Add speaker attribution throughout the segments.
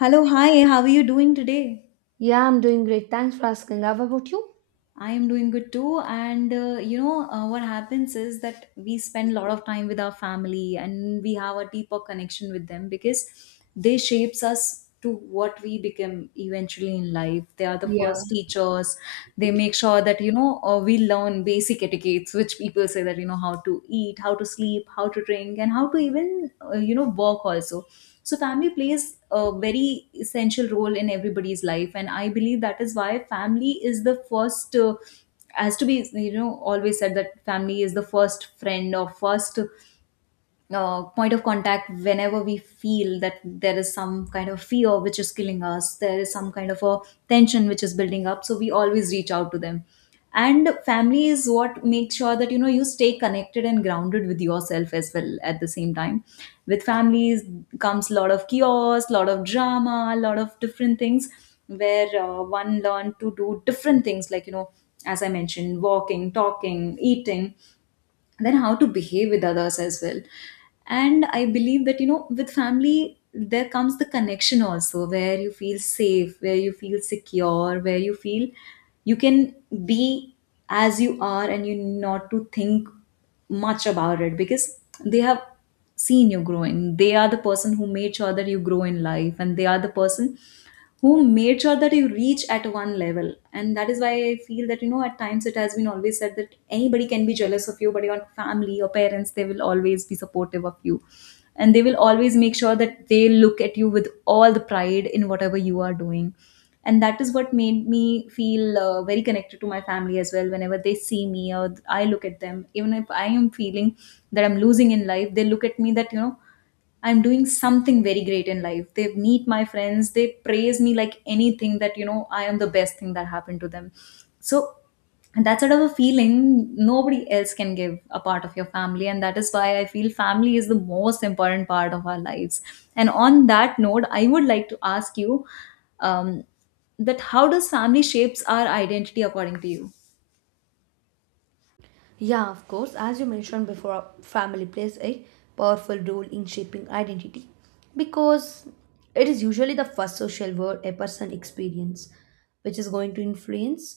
Speaker 1: Hello, hi, how are you doing today?
Speaker 2: Yeah, I'm doing great. Thanks for asking. How about you?
Speaker 1: I am doing good too. What happens is that we spend a lot of time with our family, and we have a deeper connection with them because they shapes us to what we become eventually in life. They are the
Speaker 2: Yeah.
Speaker 1: first teachers. They make sure that, we learn basic etiquettes, which people say that, you know, how to eat, how to sleep, how to drink, and how to even, work also. So family plays a very essential role in everybody's life, and I believe that is why family is the first. Has to be, you know, always said that family is the first friend or first point of contact whenever we feel that there is some kind of fear which is killing us, there is some kind of a tension which is building up. So we always reach out to them. And family is what makes sure that you know you stay connected and grounded with yourself as well at the same time. With families comes a lot of chaos, lot of drama, a lot of different things where one learn to do different things like, you know, as I mentioned, walking, talking, eating, then how to behave with others as well. And I believe that you know with family there comes the connection also, where you feel safe, where you feel secure, where you feel you can be as you are, and you not to think much about it because they have seen you grow in. They are the person who made sure that you grow in life, and they are the person who made sure that you reach at one level. And that is why I feel that, you know, at times it has been always said that anybody can be jealous of you, but your family, your parents, they will always be supportive of you. And they will always make sure that they look at you with all the pride in whatever you are doing. And that is what made me feel very connected to my family as well. Whenever they see me or I look at them, even if I am feeling that I'm losing in life, they look at me that you know I'm doing something very great in life. They meet my friends, they praise me like anything that you know I am the best thing that happened to them. So, and that sort of a feeling nobody else can give, a part of your family, and that is why I feel family is the most important part of our lives. And on that note, I would like to ask you um, that how does family shapes our identity, according to you?
Speaker 2: Yeah, of course. As you mentioned before, family plays a powerful role in shaping identity because it is usually the first social world a person experience, which is going to influence,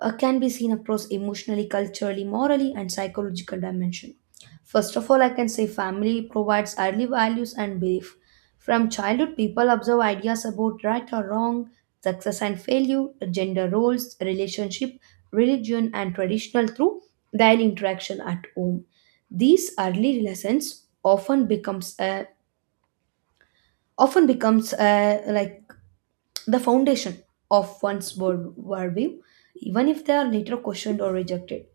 Speaker 2: can be seen across emotionally, culturally, morally, and psychological dimension. First of all, I can say family provides early values and belief. From childhood, people observe ideas about right or wrong, success and failure, gender roles, relationship, religion, and traditional through daily interaction at home. These early lessons often becomes a, like the foundation of one's worldview, even if they are later questioned or rejected.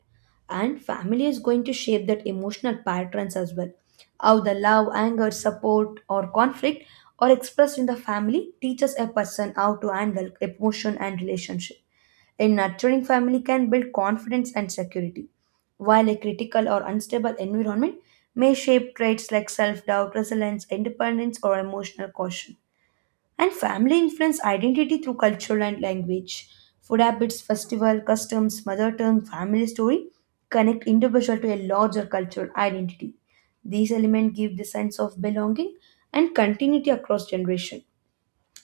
Speaker 2: And family is going to shape that emotional patterns as well. How the love, anger, support, or conflict are expressed in the family teaches a person how to handle emotion and relationship. A nurturing family can build confidence and security, while a critical or unstable environment may shape traits like self doubt, resilience, independence, or emotional caution. And family influence identity through culture and language. Food habits, festival, customs, mother tongue, family story connect individual to a larger cultural identity. These elements give the sense of belonging and continuity across generation.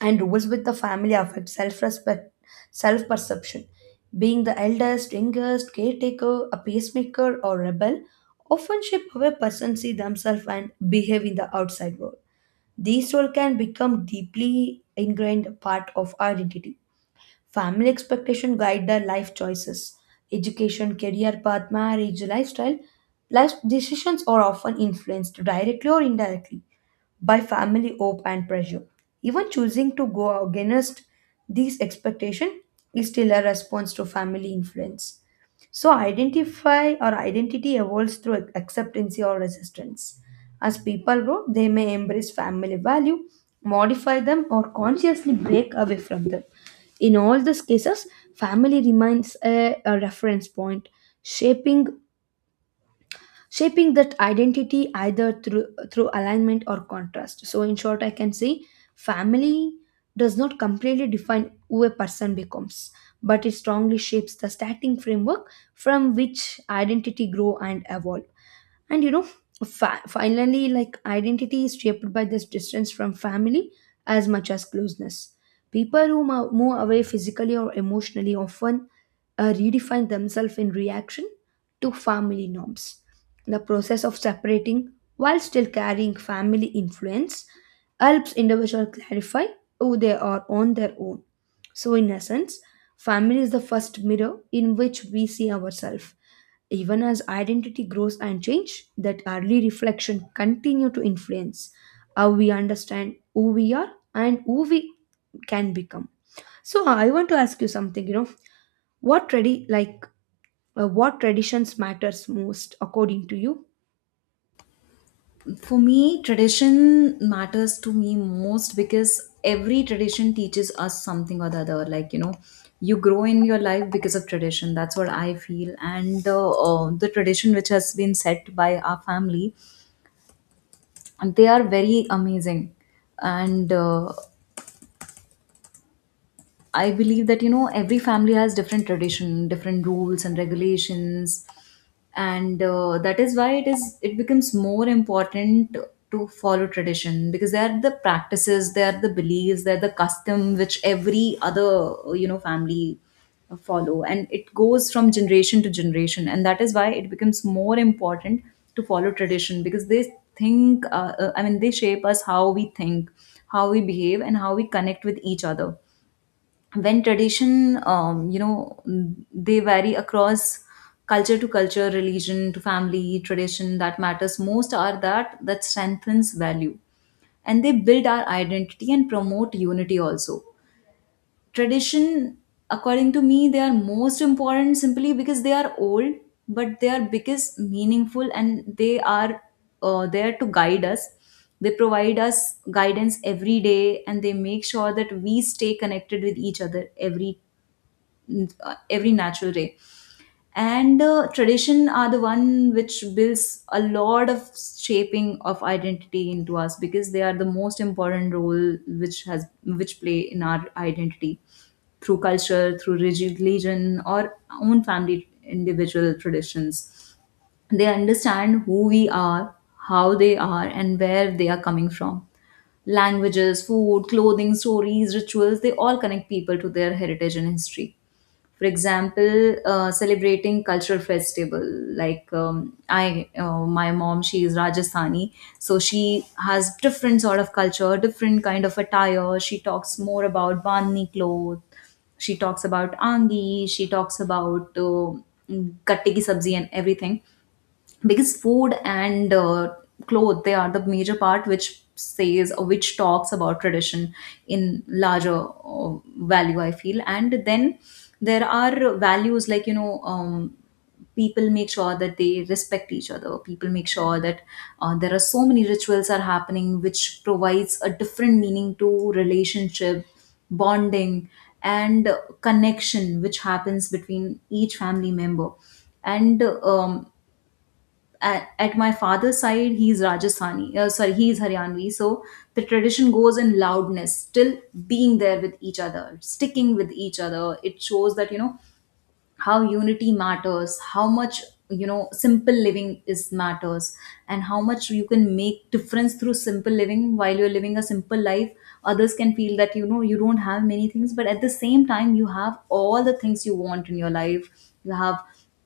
Speaker 2: And rules with the family affect self-respect, self-perception. Being the eldest, youngest, caretaker, a peacemaker, or rebel often shape how a person see themselves and behave in the outside world. These roles can become deeply ingrained part of our identity. Family expectation guide their life choices. Education, career path, marriage, lifestyle, life decisions are often influenced directly or indirectly by family hope and pressure. Even choosing to go against these expectations is still a response to family influence. So identify or identity evolves through acceptance or resistance. As people grow, they may embrace family value, modify them, or consciously break away from them. In all these cases, family remains a reference point, shaping shaping that identity either through alignment or contrast. So in short, I can say family does not completely define who a person becomes, but it strongly shapes the starting framework from which identity grow and evolve. And you know, finally, like, identity is shaped by this distance from family as much as closeness. People who move away physically or emotionally often redefine themselves in reaction to family norms. The process of separating while still carrying family influence helps individual clarify who they are on their own. So in essence, family is the first mirror in which we see ourselves. Even as identity grows and change, that early reflection continue to influence how we understand who we are and who we can become. So I want to ask you something, you know, like what traditions matters most according to you?
Speaker 1: For me, tradition matters to me most because every tradition teaches us something or the other, like you know you grow in your life because of tradition, that's what I feel. And the tradition which has been set by our family, and they are very amazing. And I believe that you know every family has different tradition, different rules and regulations, and that is why it becomes more important to follow tradition, because they are the practices, they are the beliefs, they are the custom which every other you know family follow, and it goes from generation to generation. And that is why it becomes more important to follow tradition, because they think I mean they shape us how we think, how we behave, and how we connect with each other. When tradition, you know, they vary across culture to culture, religion to family, tradition that matters most are that that strengthens value, and they build our identity and promote unity also. Tradition, according to me, they are most important simply because they are old, but they are biggest meaningful, and they are there to guide us. They provide us guidance every day, and they make sure that we stay connected with each other every natural day. And tradition are the one which builds a lot of shaping of identity into us, because they are the most important role which has which play in our identity through culture, through rigid religion, or own family individual traditions. They understand who we are, how they are, and where they are coming from. Languages, food, clothing, stories, rituals, they all connect people to their heritage and history. For example, celebrating cultural festival like, I my mom, she is Rajasthani, so she has different sort of culture, different kind of attire. She talks more about bandhni cloth, she talks about angi, she talks about gatte ki sabzi and everything, because food and clothes, they are the major part which says or which talks about tradition in larger value, I feel. And then there are values like, you know, people make sure that they respect each other, people make sure that there are so many rituals are happening, which provides a different meaning to relationship, bonding, and connection which happens between each family member. And at my father's side, he's Rajasthani, sorry, he's Haryanvi, so the tradition goes in loudness. Still being there with each other, sticking with each other, it shows that you know how unity matters, how much you know simple living is matters, and how much you can make difference through simple living. While you're living a simple life, others can feel that you know you don't have many things, but at the same time you have all the things you want in your life. You have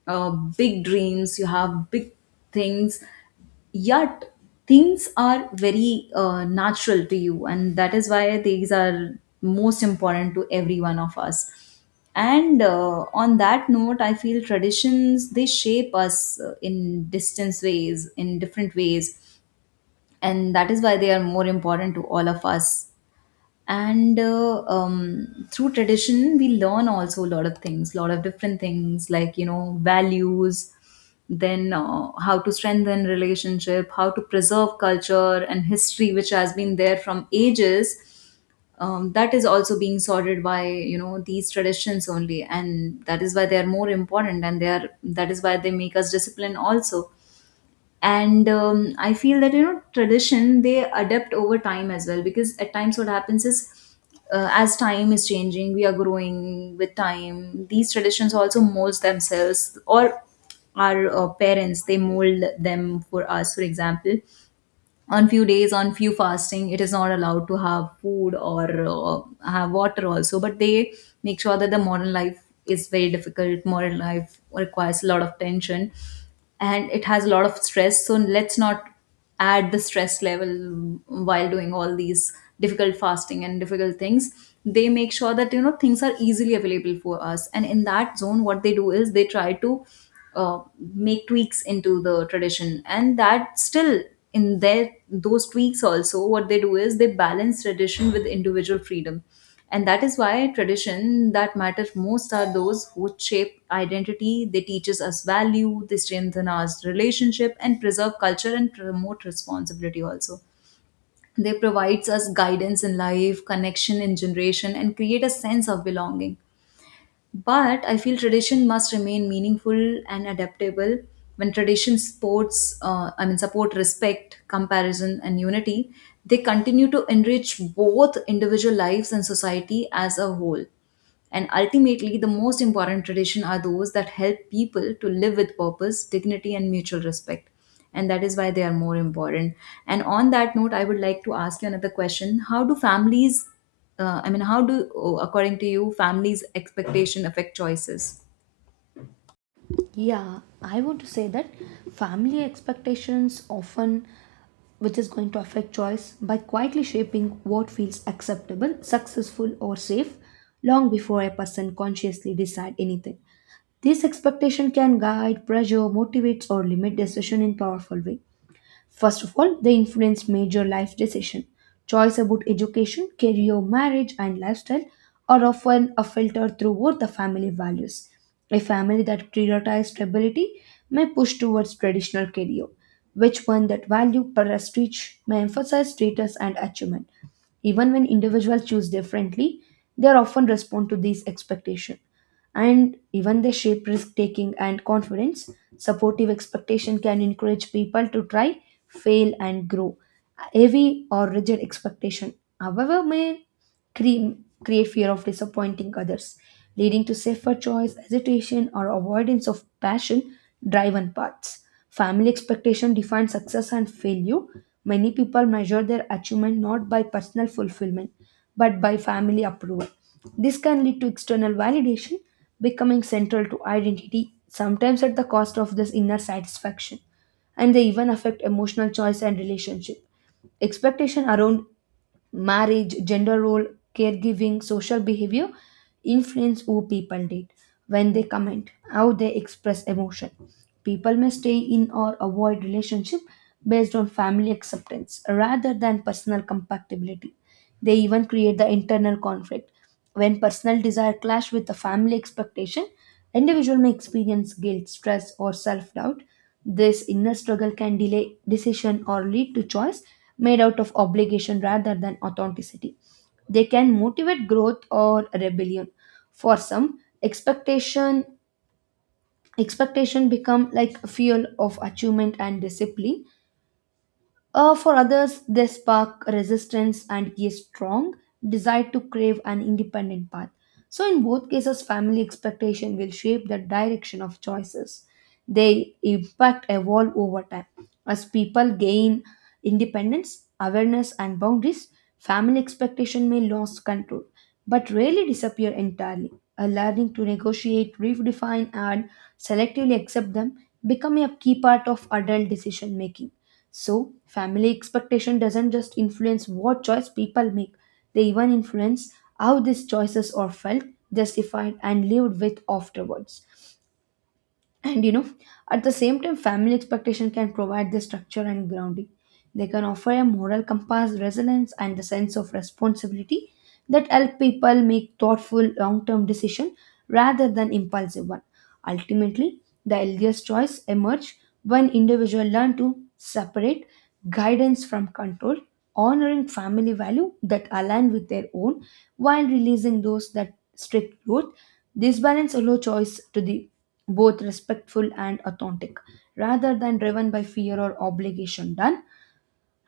Speaker 1: uh, big dreams, you have big things, yet things are very natural to you, and that is why these are most important to every one of us. And on that note, I feel traditions they shape us in different ways, and that is why they are more important to all of us. And through tradition we learn also a lot of things, a lot of different things, like you know, values, then how to strengthen relationship, how to preserve culture and history which has been there from ages. That is also being sorted by you know these traditions only, and that is why they are more important, and they are that is why they make us discipline also. And I feel that you know tradition they adapt over time as well, because at times what happens is as time is changing, we are growing with time, these traditions also molds themselves, or our parents they mold them for us. For example, on few days, on few fasting, it is not allowed to have food or have water also, but they make sure that the modern life is very difficult, modern life requires a lot of tension, and it has a lot of stress, so let's not add the stress level while doing all these difficult fasting and difficult things. They make sure that you know things are easily available for us, and in that zone what they do is they try to uh, make tweaks into the tradition, and that still, in their those tweaks also, what they do is they balance tradition with individual freedom. And that is why tradition that matter most are those who shape identity, they teaches us value, they strengthen our relationship and preserve culture and promote responsibility also. They provides us guidance in life, connection in generation, and create a sense of belonging. But I feel tradition must remain meaningful and adaptable. When tradition I mean, support respect, comparison, and unity, they continue to enrich both individual lives and society as a whole. And ultimately, the most important tradition are those that help people to live with purpose, dignity, and mutual respect. And that is why they are more important. And on that note, I would like to ask you another question. How do families I mean, how do, oh, according to you, families' expectation affect choices?
Speaker 2: Yeah, I want to say that family expectations often which is going to affect choice by quietly shaping what feels acceptable, successful or safe long before a person consciously decide anything. This expectation can guide, pressure, motivates, or limit decision in powerful way. First of all, they influence major life decision. Choice about education, career, marriage, and lifestyle are often a filter through what the family values. A family that prioritizes stability may push towards traditional career, which one that value prestige may emphasize status and achievement. Even when individuals choose differently, they often respond to these expectations, and even they shape risk taking and confidence. Supportive expectation can encourage people to try, fail, and grow. Heavy or rigid expectation, however, may cre- create fear of disappointing others, leading to safer choice, hesitation, or avoidance of passion driven paths. Family expectation defines success and failure. Many people measure their achievement not by personal fulfillment but by family approval. This can lead to external validation becoming central to identity, sometimes at the cost of this inner satisfaction, and they even affect emotional choice and relationship. Expectation around marriage, gender role, caregiving, social behavior influence who people date, when they comment, how they express emotion. People may stay in or avoid relationship based on family acceptance rather than personal compatibility. They even create the internal conflict when personal desire clash with the family expectation, individual may experience guilt, stress, or self-doubt. This inner struggle can delay decision or lead to choice made out of obligation rather than authenticity. They can motivate growth or rebellion. For some, expectation become like a fuel of achievement and discipline. For others, they spark resistance and a strong desire to crave an independent path. So, in both cases, family expectation will shape the direction of choices. They, in fact, evolve over time. As people gain independence, awareness, and boundaries, family expectation may lose control, but rarely disappear entirely. A learning to negotiate, redefine, and selectively accept them become a key part of adult decision making. So, family expectation doesn't just influence what choice people make, they even influence how these choices are felt, justified, and lived with afterwards. And you know, at the same time, family expectation can provide the structure and grounding. They can offer a moral compass, resilience, and the sense of responsibility that help people make thoughtful long-term decision rather than impulsive one. Ultimately, the healthiest choice emerge when individual learn to separate guidance from control, honoring family value that align with their own while releasing those that strict growth. This balance allows choice to the both respectful and authentic rather than driven by fear or obligation done.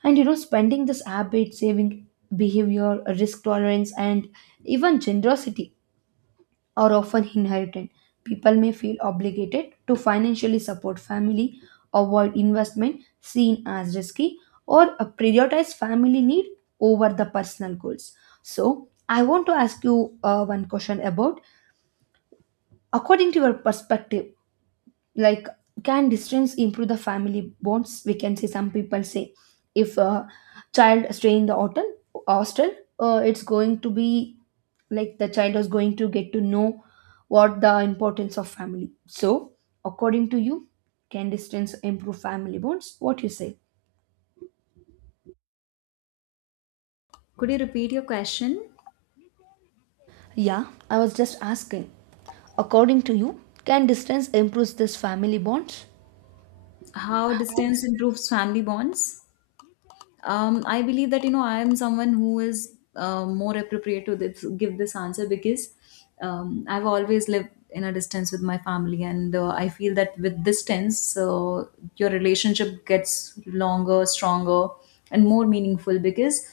Speaker 2: And you know, spending this habit, saving behavior, risk tolerance, and even generosity are often inherited. People may feel obligated to financially support family, avoid investment seen as risky, or prioritize family need over the personal goals. So I want to ask you, one question about, according to your perspective, like, can distance improve the family bonds? We can say some people say if a child stay in the hotel hostel, it's going to be like the child is going to get to know what the importance of family. So according to you, can distance improve family bonds? What you say?
Speaker 1: Could you repeat your question?
Speaker 2: Yeah, I was just asking, according to you, can distance improve this family bonds?
Speaker 1: How distance improves family bonds? I believe that I am someone who is more appropriate to this, give this answer because I've always lived in a distance with my family, and I feel that with distance, your relationship gets longer, stronger, and more meaningful because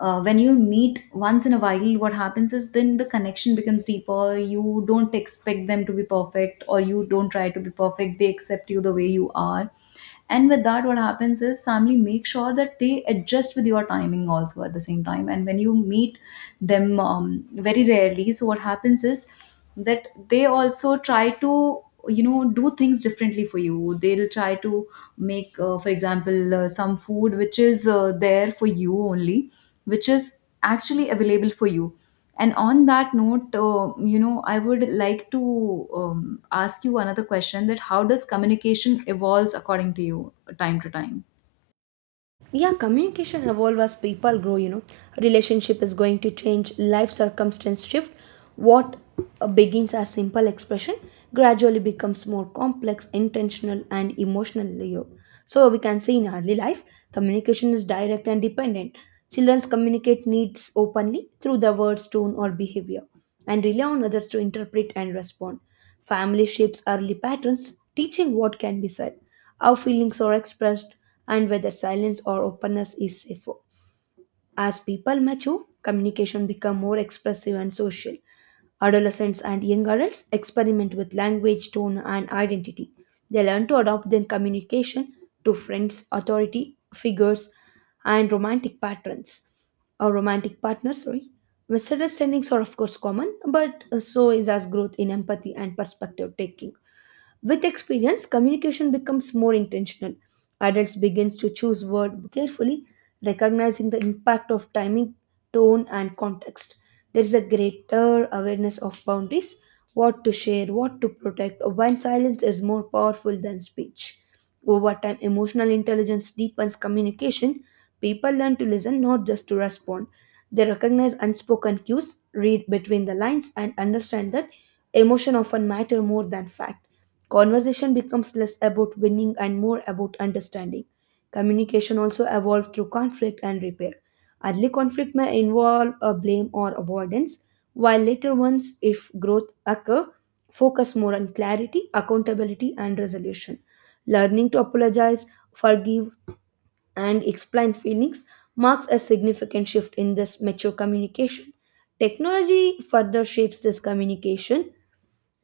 Speaker 1: when you meet once in a while what happens is then the connection becomes deeper. You don't expect them to be perfect or you don't try to be perfect, they accept you the way you are. And with that what happens is family make sure that they adjust with your timing also at the same time. And when you meet them very rarely, so what happens is that they also try to do things differently for you. They'll try to make for example some food which is there for you only, which is actually available for you. And on that note I would like to ask you another question, that how does communication evolves according to you time to time?
Speaker 2: Yeah, communication evolve as people grow, you know, relationship is going to change, life circumstance shift. What begins as simple expression gradually becomes more complex, intentional and emotional layer. So we can say in early life, communication is direct and dependent. Children communicate needs openly through their words, tone or behavior, and rely on others to interpret and respond. Family shapes early patterns, teaching what can be said, how feelings are expressed, and whether silence or openness is safer. As people mature, communication becomes more expressive and social. Adolescents and young adults experiment with language, tone, and identity. They learn to adopt their communication to friends, authority figures, and romantic patterns or romantic partners. Sorry, misunderstandings are of course common, but so is as growth in empathy and perspective taking. With experience, communication becomes more intentional. Adults begins to choose words carefully, recognizing the impact of timing, tone, and context. There is a greater awareness of boundaries, what to share, what to protect, when silence is more powerful than speech. Over time, emotional intelligence deepens communication. People learn to listen, not just to respond. They recognize unspoken cues, read between the lines, and understand that emotion often matter more than fact. Conversation becomes less about winning and more about understanding. Communication also evolved through conflict and repair. Early conflict may involve a blame or avoidance, while later ones, if growth occur, focus more on clarity, accountability, and resolution. Learning to apologize, forgive, and explain feelings marks a significant shift in this mature communication. Technology further shapes this communication,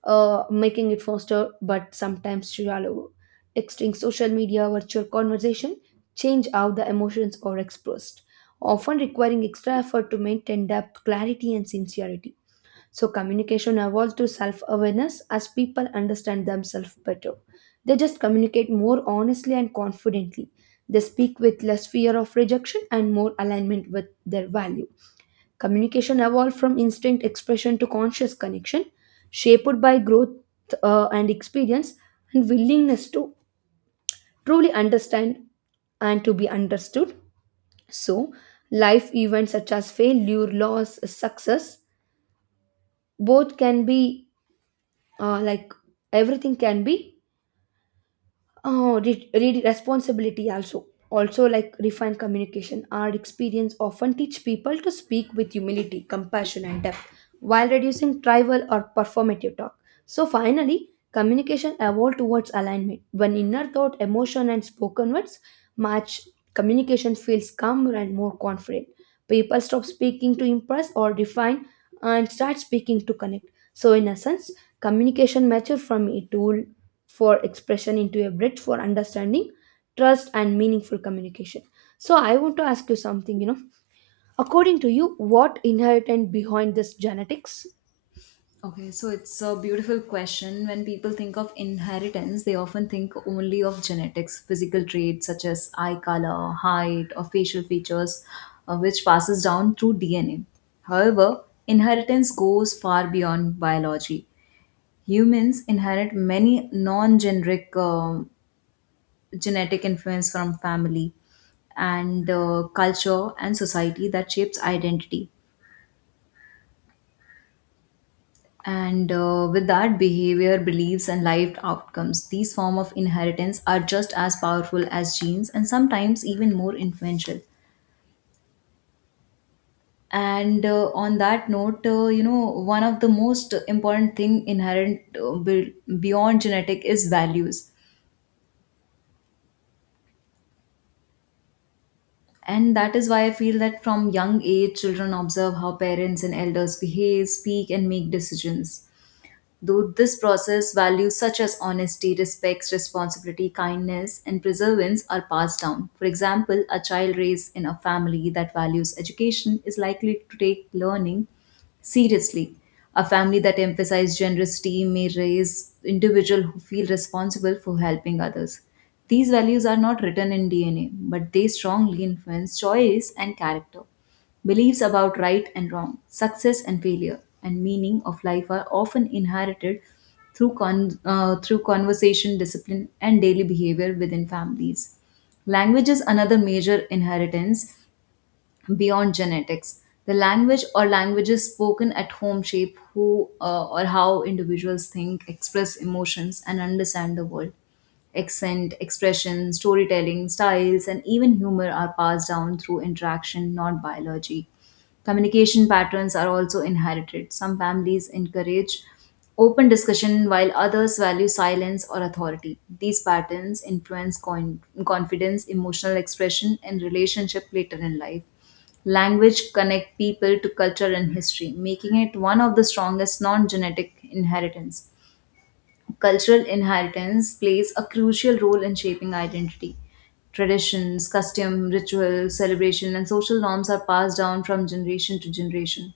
Speaker 2: making it faster but sometimes shallower. Texting, social media, virtual conversation change how the emotions are expressed, often requiring extra effort to maintain depth, clarity, and sincerity. So, communication evolves to self awareness as people understand themselves better. They just communicate more honestly and confidently. They speak with less fear of rejection and more alignment with their values. Communication evolved from instinct expression to conscious connection, shaped by growth, and experience and willingness to truly understand and to be understood. So, life events such as failure, loss, success, both can be, like, everything can be, oh, responsibility also. Also, like refined communication, our experience often teach people to speak with humility, compassion, and depth while reducing tribal or performative talk. So, finally, communication evolved towards alignment. When inner thought, emotion, and spoken words match, communication feels calmer and more confident. People stop speaking to impress or define and start speaking to connect. So, in essence, communication matured from a tool for expression into a bridge for understanding, trust, and meaningful communication. So, I want to ask you something. You know, according to you, what inherent behind this genetics?
Speaker 1: Okay, so it's a beautiful question. When people think of inheritance, they often think only of genetics, physical traits such as eye color, height, or facial features, which passes down through DNA. However, inheritance goes far beyond biology. Humans inherit many non-generic genetic influence from family and culture and society that shapes identity and with that behavior, beliefs and lived outcomes. These form of inheritance are just as powerful as genes and sometimes even more influential. And on that note one of the most important thing inherent beyond genetic is values. And that is why I feel that from young age children observe how parents and elders behave, speak and make decisions. Though this process, values such as honesty, respect, responsibility, kindness, and perseverance are passed down. For example, a child raised in a family that values education is likely to take learning seriously, a family that emphasizes generosity may raise individuals who feel responsible for helping others. These values are not written in DNA, but they strongly influence choice and character. Beliefs about right and wrong, success and failure, and meaning of life are often inherited through, through conversation, discipline, and daily behavior within families. Language is another major inheritance beyond genetics. The language or languages spoken at home shape who or how individuals think, express emotions, and understand the world. Accent, expression, storytelling, styles, and even humor are passed down through interaction, not biology. Communication patterns are also inherited. Some families encourage open discussion while others value silence or authority. These patterns influence confidence, emotional expression, and relationship later in life. Language connect people to culture and history, making it one of the strongest non-genetic inheritance. Cultural inheritance plays a crucial role in shaping identity. Traditions, custom, ritual, celebration, and social norms are passed down from generation to generation.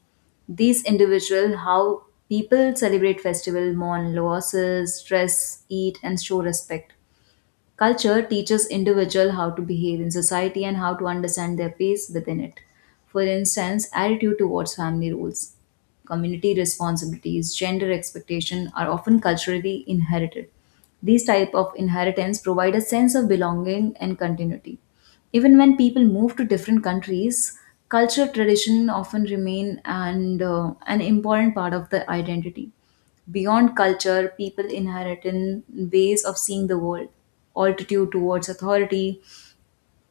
Speaker 1: These individual how people celebrate festival, mourn losses, dress, eat, and show respect. Culture teaches individual how to behave in society and how to understand their place within it. For instance, attitude towards family roles, community responsibilities, gender expectation are often culturally inherited. These type of inheritance provide a sense of belonging and continuity. Even when people move to different countries, culture tradition often remain and an important part of the identity. Beyond culture, people inherit in ways of seeing the world, altitude towards authority,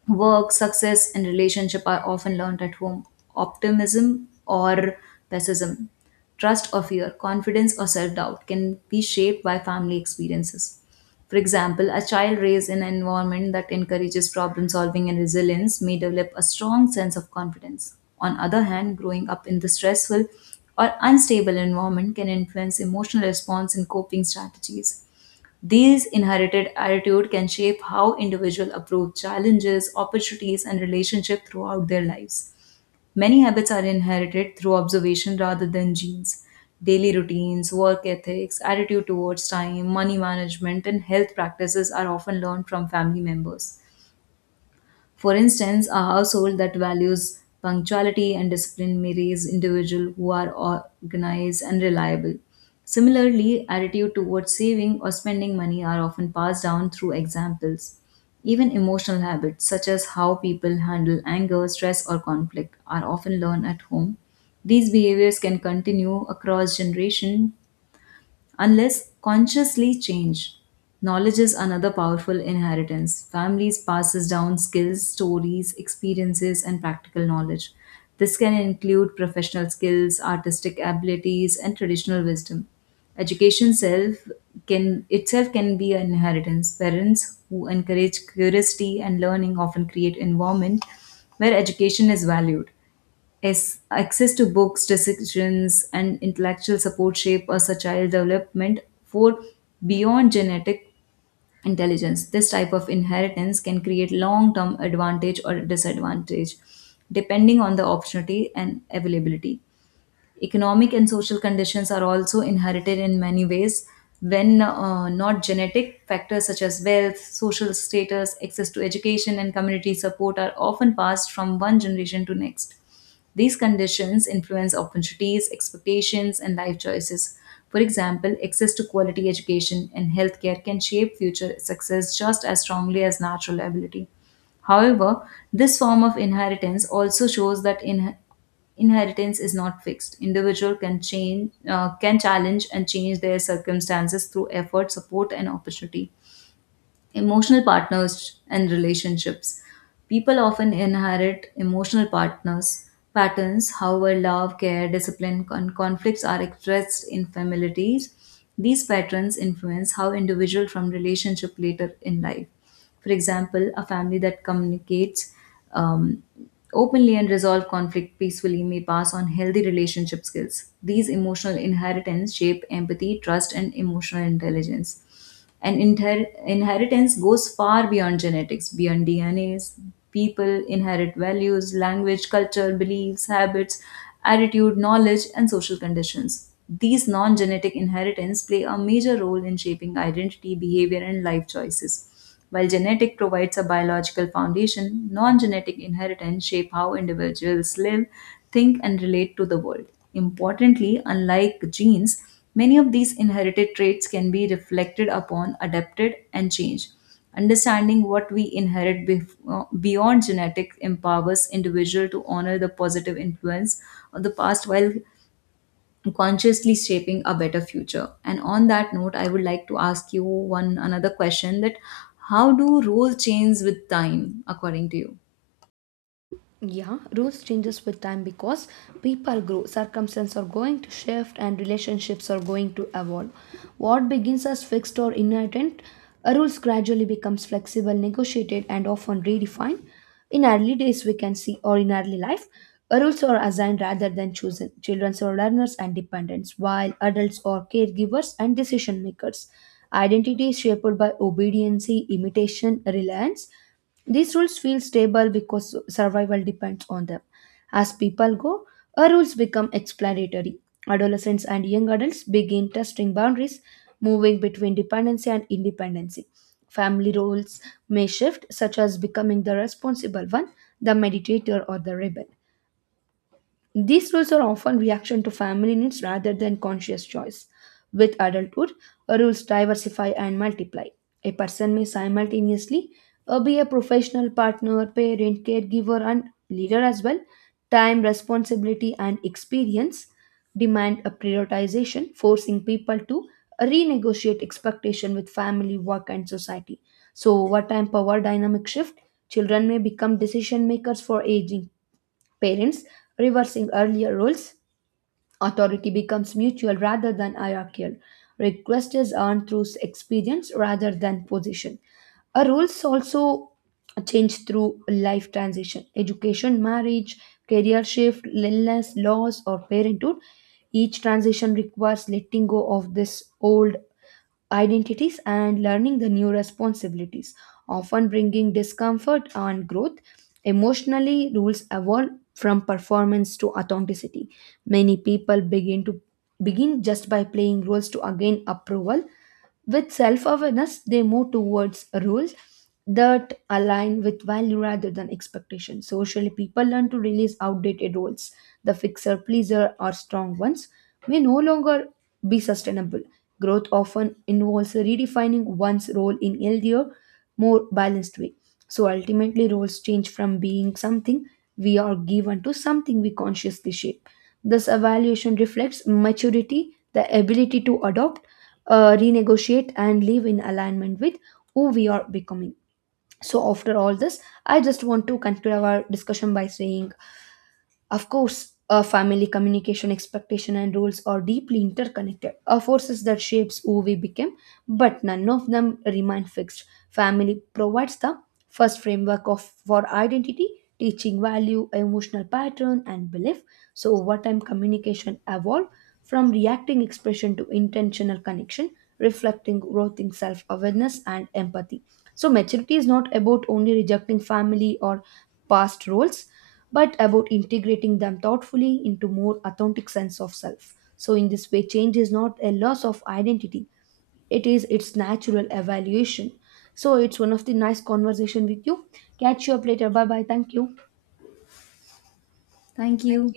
Speaker 1: work, success, and relationship are often learned at home. Optimism or pessimism, trust or fear, confidence or self doubt can be shaped by family experiences. For example, a child raised in an environment that encourages problem solving and resilience may develop a strong sense of confidence. On other hand, growing up in the stressful or unstable environment can influence emotional response and coping strategies. These inherited attitude can shape how individuals approach challenges, opportunities, and relationships throughout their lives. Many habits are inherited through observation rather than genes. Daily routines, work ethics, attitude towards time, money management, and health practices are often learned from family members. For instance, a household that values punctuality and discipline may raise individuals who are organized and reliable. Similarly, attitude towards saving or spending money are often passed down through examples. Even emotional habits, such as how people handle anger, stress, or conflict, are often learned at home. These behaviors can continue across generation unless consciously changed. Knowledge is another powerful inheritance. Families passes down skills, stories, experiences and practical knowledge. This can include professional skills, artistic abilities and traditional wisdom. Education self can itself can be an inheritance. Parents who encourage curiosity and learning often create environment where education is valued. Yes, access to books, decisions, and intellectual support shape as a child development for beyond genetic intelligence. This type of inheritance can create long term advantage or disadvantage depending on the opportunity and availability. Economic and social conditions are also inherited in many ways when not genetic factors such as wealth, social status, access to education, and community support are often passed from one generation to next. These conditions influence opportunities, expectations, and life choices. For example, access to quality education and healthcare can shape future success just as strongly as natural ability. However, this form of inheritance also shows that inheritance is not fixed. Individual can change, can challenge and change their circumstances through effort, support, and opportunity. Emotional partners and relationships. People often inherit emotional partners patterns, however, love, care, discipline, and conflicts are expressed in families. These patterns influence how individual from relationship later in life. For example, a family that communicates um, openly and resolve conflict peacefully may pass on healthy relationship skills. These emotional inheritance shape empathy, trust, and emotional intelligence. And inheritance goes far beyond genetics, beyond DNAs. People inherit values, language, culture, beliefs, habits, attitude, knowledge, and social conditions. These non genetic inheritance play a major role in shaping identity, behavior, and life choices. While genetic provides a biological foundation, non genetic inheritance shape how individuals live, think, and relate to the world. Importantly, unlike genes, many of these inherited traits can be reflected upon, adapted, and changed. Understanding what we inherit beyond genetics empowers individual to honor the positive influence of the past while consciously shaping a better future. And on that note, I would like to ask you one another question, that how do roles change with time according to you?
Speaker 2: Yeah, rules changes with time because people grow, circumstances are going to shift, and relationships are going to evolve. What begins as fixed or inherent rules gradually becomes flexible, negotiated and often redefined. In early days we can see, or in early life, rules are assigned rather than chosen. Children are learners and dependents while adults are caregivers and decision makers. Identity is shaped by obedience, imitation, reliance. These rules feel stable because survival depends on them. As people go, our rules become explanatory. Adolescents and young adults begin testing boundaries, moving between dependency and independency. Family roles may shift, such as becoming the responsible one, the meditator, or the rebel. These rules are often reaction to family needs rather than conscious choice. With adulthood, rules diversify and multiply. A person may simultaneously be a professional, partner, parent, caregiver, and leader as well. Time, responsibility, and experience demand a prioritization, forcing people to renegotiate expectation with family, work, and society. So, over time, power dynamic shift. Children may become decision makers for aging parents, reversing earlier roles. Authority becomes mutual rather than hierarchical. Request is earned through experience rather than position. Our roles also change through life transition. Education, marriage, career shift, illness, loss, or parenthood. Each transition requires letting go of this old identities and learning the new responsibilities, often bringing discomfort and growth. Emotionally, rules evolve from performance to authenticity. Many people begin just by playing roles to gain approval. With self-awareness, they move towards rules that align with value rather than expectation. Socially, people learn to release outdated roles. The fixer, pleaser, or strong ones may no longer be sustainable. Growth often involves redefining one's role in healthier, more balanced way. So ultimately, roles change from being something we are given to something we consciously shape. This evaluation reflects maturity, the ability to adopt, renegotiate, and live in alignment with who we are becoming. So, after all this, I just want to conclude our discussion by saying, of course, a family communication expectation and rules are deeply interconnected, are forces that shapes who we become, but none of them remain fixed. Family provides the first framework of for identity, teaching value, emotional pattern, and belief. So over time, communication evolve from reacting expression to intentional connection, reflecting growth in self-awareness and empathy. So maturity is not about only rejecting family or past roles, but about integrating them thoughtfully into more authentic sense of self. So in this way, change is not a loss of identity. It is its natural evaluation. So it's one of the nice conversation with you. Catch you up later. Bye bye. Thank you.
Speaker 1: Thank you.